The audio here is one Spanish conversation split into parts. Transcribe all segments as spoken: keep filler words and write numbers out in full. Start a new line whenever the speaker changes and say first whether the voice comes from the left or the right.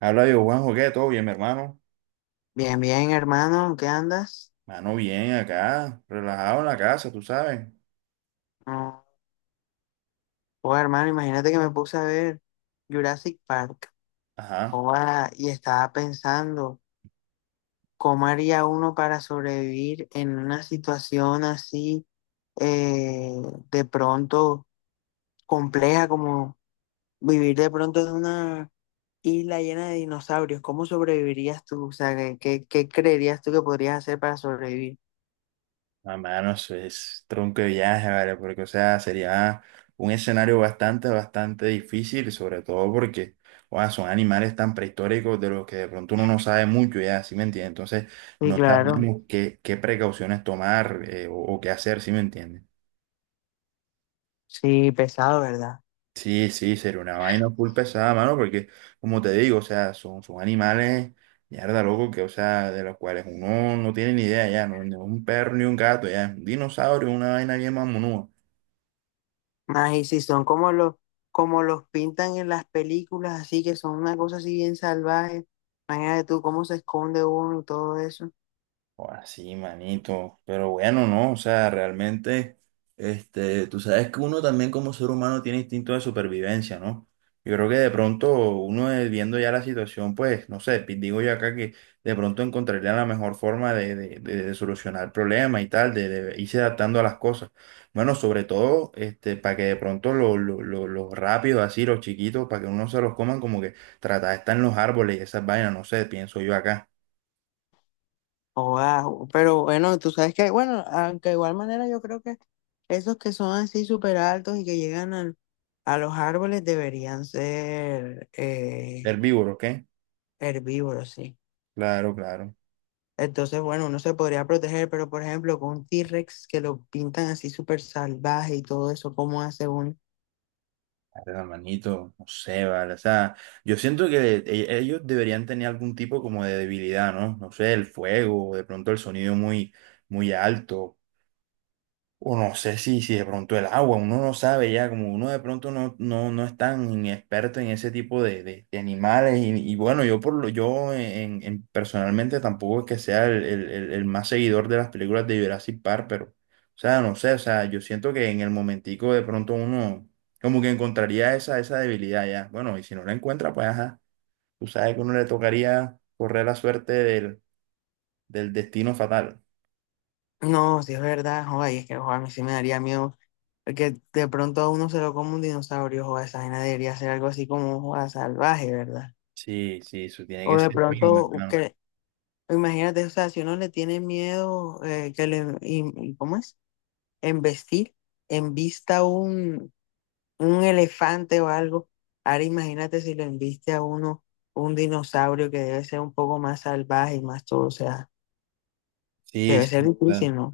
right: Habla yo, Juanjo, ¿qué? ¿Todo bien, mi hermano?
left: Bien, bien, hermano, ¿qué andas?
right: Mano, bien, acá, relajado en la casa, tú sabes.
left: No. Oh, hermano, imagínate que me puse a ver Jurassic Park.
right: Ajá.
left: Oh, ah, y estaba pensando, ¿cómo haría uno para sobrevivir en una situación así, eh, de pronto compleja como vivir de pronto en una isla llena de dinosaurios? ¿Cómo sobrevivirías tú? O sea, ¿qué, qué qué creerías tú que podrías hacer para sobrevivir?
right: Ah, mano, eso es tronco de viaje, ¿vale? Porque, o sea, sería un escenario bastante, bastante difícil, sobre todo porque, sea, son animales tan prehistóricos de los que de pronto uno no sabe mucho, ya, ¿sí me entiendes? Entonces,
left: Sí,
right: no
left: claro,
right: sabemos qué, qué precauciones tomar eh, o, o qué hacer, ¿sí me entiendes?
left: sí, pesado, ¿verdad?
right: Sí, sí, sería una vaina full pesada, mano, porque como te digo, o sea, son, son animales, mierda, loco, que, o sea, de los cuales uno no tiene ni idea ya, no, ni un perro ni un gato, ya, es un dinosaurio, una vaina bien mamonúa.
left: Ay, si son como los, como los pintan en las películas, así que son una cosa así bien salvaje. Imagínate tú cómo se esconde uno y todo eso.
right: Ahora sí, manito. Pero bueno, no, o sea, realmente, este, tú sabes que uno también como ser humano tiene instinto de supervivencia, ¿no? Yo creo que de pronto uno eh, viendo ya la situación, pues, no sé, pi- digo yo acá que de pronto encontraría la mejor forma de, de, de- de solucionar el problema y tal, de, de irse adaptando a las cosas. Bueno, sobre todo, este, para que de pronto los lo, lo- lo- los rápidos, así, los chiquitos, para que uno se los coman, como que tratar de estar en los árboles y esas vainas, no sé, pienso yo acá.
left: Wow. Pero bueno, tú sabes que, bueno, aunque de igual manera yo creo que esos que son así súper altos y que llegan al- a los árboles deberían ser, eh,
right: Herbívoros, ¿qué?
left: herbívoros, sí.
right: Claro, claro.
left: Entonces, bueno, uno se podría proteger, pero por ejemplo, con un T-Rex que lo pintan así súper salvaje y todo eso, ¿cómo hace uno?
right: Verga, Manito, no sé, vale. O sea, yo siento que e- ellos deberían tener algún tipo como de debilidad, ¿no? No sé, el fuego, de pronto el sonido muy, muy alto. O no sé si, si de pronto el agua, uno no sabe ya, como uno de pronto no, no, no es tan experto en ese tipo de, de- de animales. Y, y bueno, yo por lo, yo en, en- personalmente tampoco es que sea el, el- el- el más seguidor de las películas de Jurassic Park, pero, o sea, no sé, o sea, yo siento que en el momentico de pronto uno como que encontraría esa, esa debilidad ya. Bueno, y si no la encuentra, pues ajá, tú sabes que uno le tocaría correr la suerte del, del destino fatal.
left: No, sí es verdad, joder, y es que joder, a mí sí me daría miedo que de pronto a uno se lo coma un dinosaurio, joder, esa vaina debería ser algo así como joder, salvaje, ¿verdad?
right: Sí, sí, eso tiene
left: O
right: que
left: de
right: ser feo, mi
left: pronto,
right: hermano.
left: que, imagínate, o sea, si uno le tiene miedo, eh, que le, y- y- ¿cómo es? Embestir, embista un, un elefante o algo, ahora imagínate si le embiste a uno un dinosaurio que debe ser un poco más salvaje y más todo, o sea,
right: Sí,
left: debe ser
right: sí, claro.
left: difícil, no.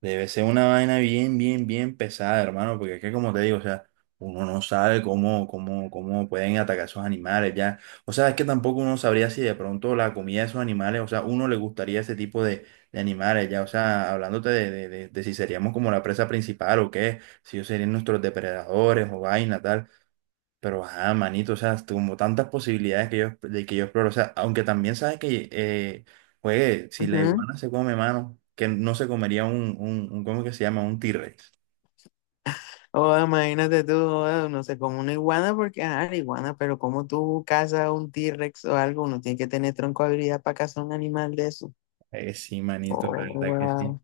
right: Debe ser una vaina bien, bien, bien pesada, hermano, porque es que como te digo, o sea, uno no sabe cómo, cómo, cómo pueden atacar esos animales ya. O sea, es que tampoco uno sabría si de pronto la comida de esos animales, o sea, uno le gustaría ese tipo de, de animales ya. O sea, hablándote de, de, de- de si seríamos como la presa principal o qué, si ellos serían nuestros depredadores o vaina, tal. Pero, ah, manito, o sea, como tantas posibilidades que yo, de que yo exploro. O sea, aunque también sabes que, eh, juegue, si la iguana se come, mano, que no se comería un, un, un ¿cómo que se llama? Un T-Rex.
left: Oh, imagínate tú, oh, no sé, como una iguana, porque, ah, la iguana, pero como tú cazas un T-Rex o algo, uno tiene que tener tronco habilidad para cazar un animal de eso.
right: Eh, sí, manito, la
left: Oh,
right: verdad que sí.
left: wow.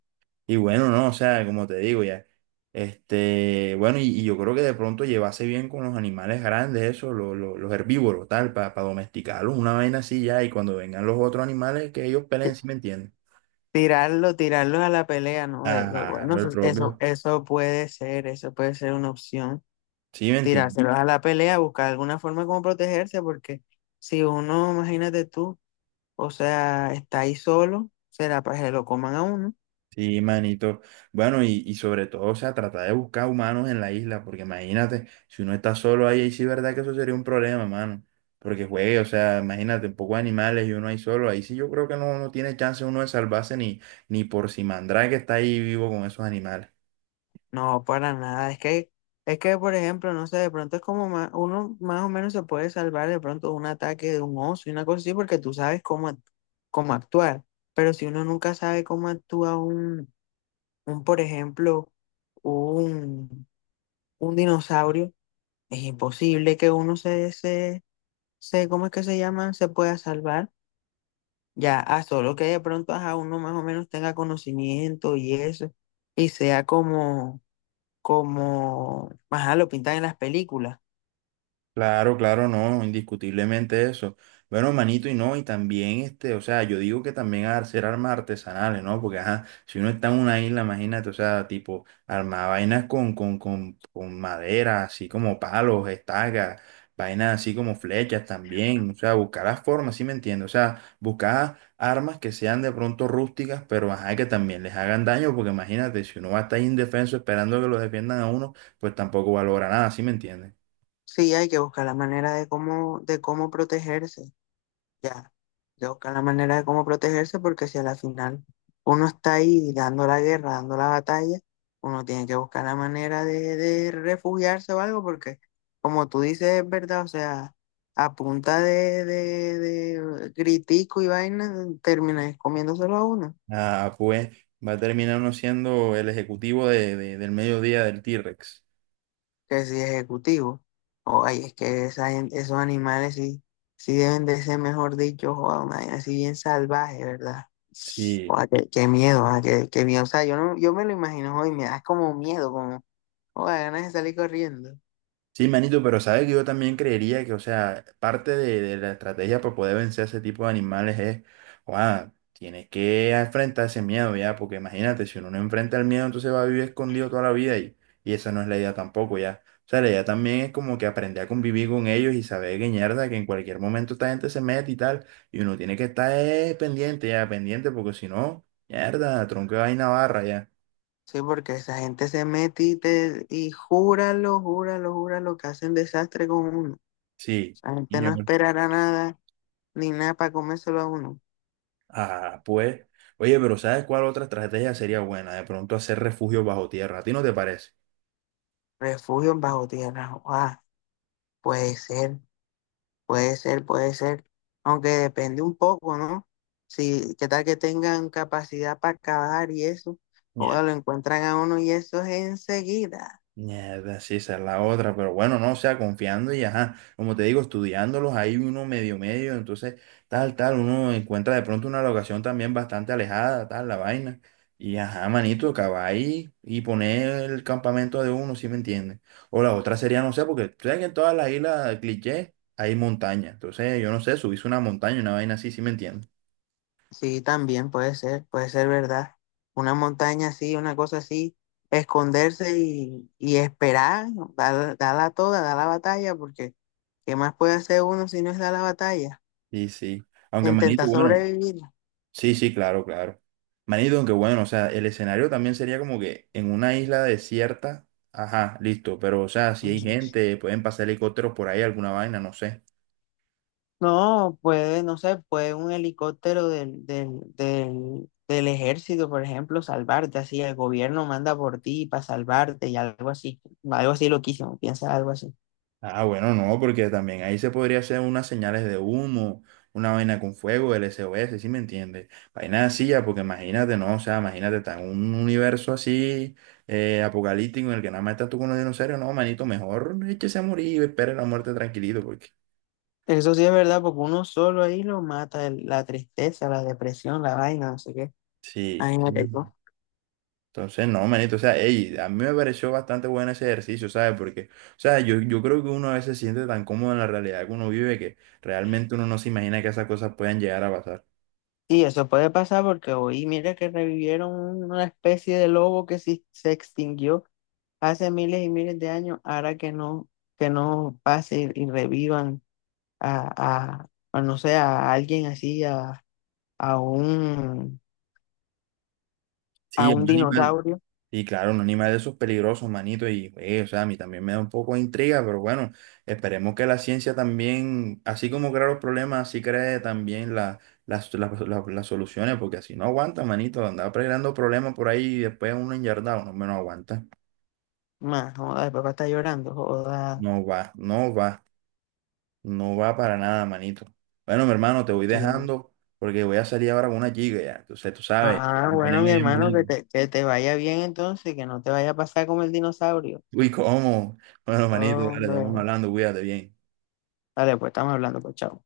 right: Y bueno, no, o sea, como te digo ya, este, bueno, y, y yo creo que de pronto llevase bien con los animales grandes, eso, lo- lo- los herbívoros, tal, para domesticarlos, una vaina así ya, y cuando vengan los otros animales, que ellos peleen, ¿sí me entienden?
left: Tirarlo, tirarlo a la pelea, ¿no? De- lo-
right: Ajá,
left: bueno, eso,
right: el
left: eso
right: propio.
left: eso puede ser, eso puede ser una opción.
right: Sí, me entiendes.
left: Tirárselos a la pelea, buscar alguna forma como protegerse, porque si uno, imagínate tú, o sea, está ahí solo, será para que lo coman a uno.
right: Sí, manito. Bueno, y, y sobre todo, o sea, tratar de buscar humanos en la isla, porque imagínate, si uno está solo ahí, ahí sí, verdad que eso sería un problema, mano. Porque juegue, o sea, imagínate, un poco de animales y uno ahí solo, ahí sí yo creo que no, no tiene chance uno de salvarse ni, ni por si Mandrake está ahí vivo con esos animales.
left: No, para nada. Es que, es que, por ejemplo, no sé, de pronto es como ma- uno más o menos se puede salvar de pronto de un ataque de un oso y una cosa así, porque tú sabes cómo, act- cómo actuar. Pero si uno nunca sabe cómo actúa un, un, por ejemplo, un, un dinosaurio, es imposible que uno se, se, se, ¿cómo es que se llama? Se pueda salvar. Ya, a solo que de pronto a uno más o menos tenga conocimiento y eso, y sea como como, ajá, lo pintan en las películas.
right: Claro, claro, no, indiscutiblemente eso. Bueno, manito, y no, y también este, o sea, yo digo que también hacer armas artesanales, ¿no? Porque, ajá, si uno está en una isla, imagínate, o sea, tipo, armar vainas con, con, con, con madera, así como palos, estacas, vainas así como flechas también, o sea, buscar las formas, ¿sí me entiendes? O sea, buscar armas que sean de pronto rústicas, pero, ajá, que también les hagan daño, porque imagínate, si uno va a estar indefenso esperando que lo defiendan a uno, pues tampoco valora nada, ¿sí me entiendes?
left: Sí, hay que buscar la manera de cómo, de cómo protegerse, ya. Hay que buscar la manera de cómo protegerse porque si a la final uno está ahí dando la guerra, dando la batalla, uno tiene que buscar la manera de, de refugiarse o algo porque, como tú dices, es verdad, o sea, a punta de, de, de gritico y vaina, terminas comiéndoselo a uno.
right: Ah, pues va a terminar uno siendo el ejecutivo de, de- del mediodía del T-Rex.
left: Que si ejecutivo. O ay, es que esa gen- esos animales sí, sí deben de ser, mejor dicho, joda, una vaina así bien salvaje, ¿verdad?
right: Sí,
left: Joda, qué, qué miedo, ah, qué, qué miedo. O sea, yo no, yo me lo imagino hoy, me da como miedo, como joda, ganas de salir corriendo.
right: sí, manito, pero sabes que yo también creería que, o sea, parte de, de la estrategia para poder vencer a ese tipo de animales es, wow, tienes que enfrentar ese miedo ya, porque imagínate, si uno no enfrenta el miedo, entonces va a vivir escondido toda la vida y, y esa no es la idea tampoco ya. O sea, la idea también es como que aprender a convivir con ellos y saber que mierda, que en cualquier momento esta gente se mete y tal, y uno tiene que estar eh, pendiente ya, pendiente, porque si no, mierda, tronco de vaina barra ya.
left: Sí, porque esa gente se mete y, te, y júralo, júralo, júralo que hacen desastre con uno.
right: Sí.
left: Esa gente no esperará nada, ni nada para comérselo a uno.
right: Ah, pues, oye, pero ¿sabes cuál otra estrategia sería buena? De pronto hacer refugio bajo tierra. ¿A ti no te parece?
left: Refugios bajo tierra, joda, puede ser. Puede ser, puede ser, aunque depende un poco, ¿no? Si, qué tal que tengan capacidad para cavar y eso, o
right: Mierda,
left: lo encuentran a uno y eso es enseguida.
right: mierda, sí, esa es la otra, pero bueno, no, o sea, confiando y ajá, como te digo, estudiándolos, hay uno medio medio, entonces tal, tal, uno encuentra de pronto una locación también bastante alejada, tal, la vaina, y ajá, manito, acabar ahí y poner el campamento de uno, ¿sí me entiendes? O la otra sería, no sé, porque tú sabes que en todas las islas cliché hay montaña, entonces yo no sé, subirse una montaña, una vaina así, ¿sí me entiendes?
left: Sí, también puede ser, puede ser verdad. Una montaña así, una cosa así, esconderse y, y esperar, dar, darla toda, dar la batalla, porque ¿qué más puede hacer uno si no es dar la batalla?
right: Sí, sí. Aunque Manito,
left: Intentar
right: bueno,
left: sobrevivir.
right: sí, sí, claro, claro. Manito, aunque bueno, o sea, el escenario también sería como que en una isla desierta, ajá, listo, pero o sea, si hay
left: Ujú.
right: gente, pueden pasar helicópteros por ahí, alguna vaina, no sé.
left: No, puede, no sé, puede un helicóptero del, del, del, del ejército, por ejemplo, salvarte, así el gobierno manda por ti para salvarte y algo así, algo así loquísimo, piensa algo así.
right: Ah, bueno, no, porque también ahí se podría hacer unas señales de humo, una vaina con fuego, el S O S, ¿sí me entiendes? Vaina así, ya, porque imagínate, no, o sea, imagínate, está en un universo así, eh, apocalíptico, en el que nada más estás tú con los dinosaurios, no, manito, mejor échese a morir y espere la muerte tranquilito.
left: Eso sí es verdad, porque uno solo ahí lo mata, el- la tristeza, la depresión, la vaina, no sé qué.
right: Sí.
left: Ay, me
right: Mm.
left: pegó.
right: Entonces, no, manito, o sea, ey, a mí me pareció bastante bueno ese ejercicio, ¿sabes? Porque, o sea, yo, yo creo que uno a veces se siente tan cómodo en la realidad que uno vive que realmente uno no se imagina que esas cosas puedan llegar a pasar.
left: Y eso puede pasar porque hoy, mira que revivieron una especie de lobo que sí se extinguió hace miles y miles de años, ahora que no, que no pase y revivan a, a- a, no sé, a alguien así, a, a un, a
right: Sí,
left: un
right: un animal,
left: dinosaurio.
right: y claro, un animal de esos peligrosos, manito, y, eh, o sea, a mí también me da un poco de intriga, pero bueno, esperemos que la ciencia también, así como crea los problemas, así cree también la- las, las, las- las soluciones, porque así no aguanta, manito, andar creando problemas por ahí y después uno enyardado, no, no aguanta.
left: Más, joda, el papá está llorando, joda.
right: No va, no va, no va para nada, manito. Bueno, mi hermano, te voy
left: Sí.
right: dejando porque voy a salir ahora con una chica ya. Entonces, tú sabes,
left: Ah,
right: voy a
left: bueno,
right: ponerme
left: mi
right: bien
left: hermano, que
right: bonito.
left: te, que te vaya bien entonces, que no te vaya a pasar como el dinosaurio.
right: Uy, ¿cómo? Bueno, manito, dale, estamos
left: Hombre,
right: hablando, cuídate bien.
left: dale, pues estamos hablando, pues chao.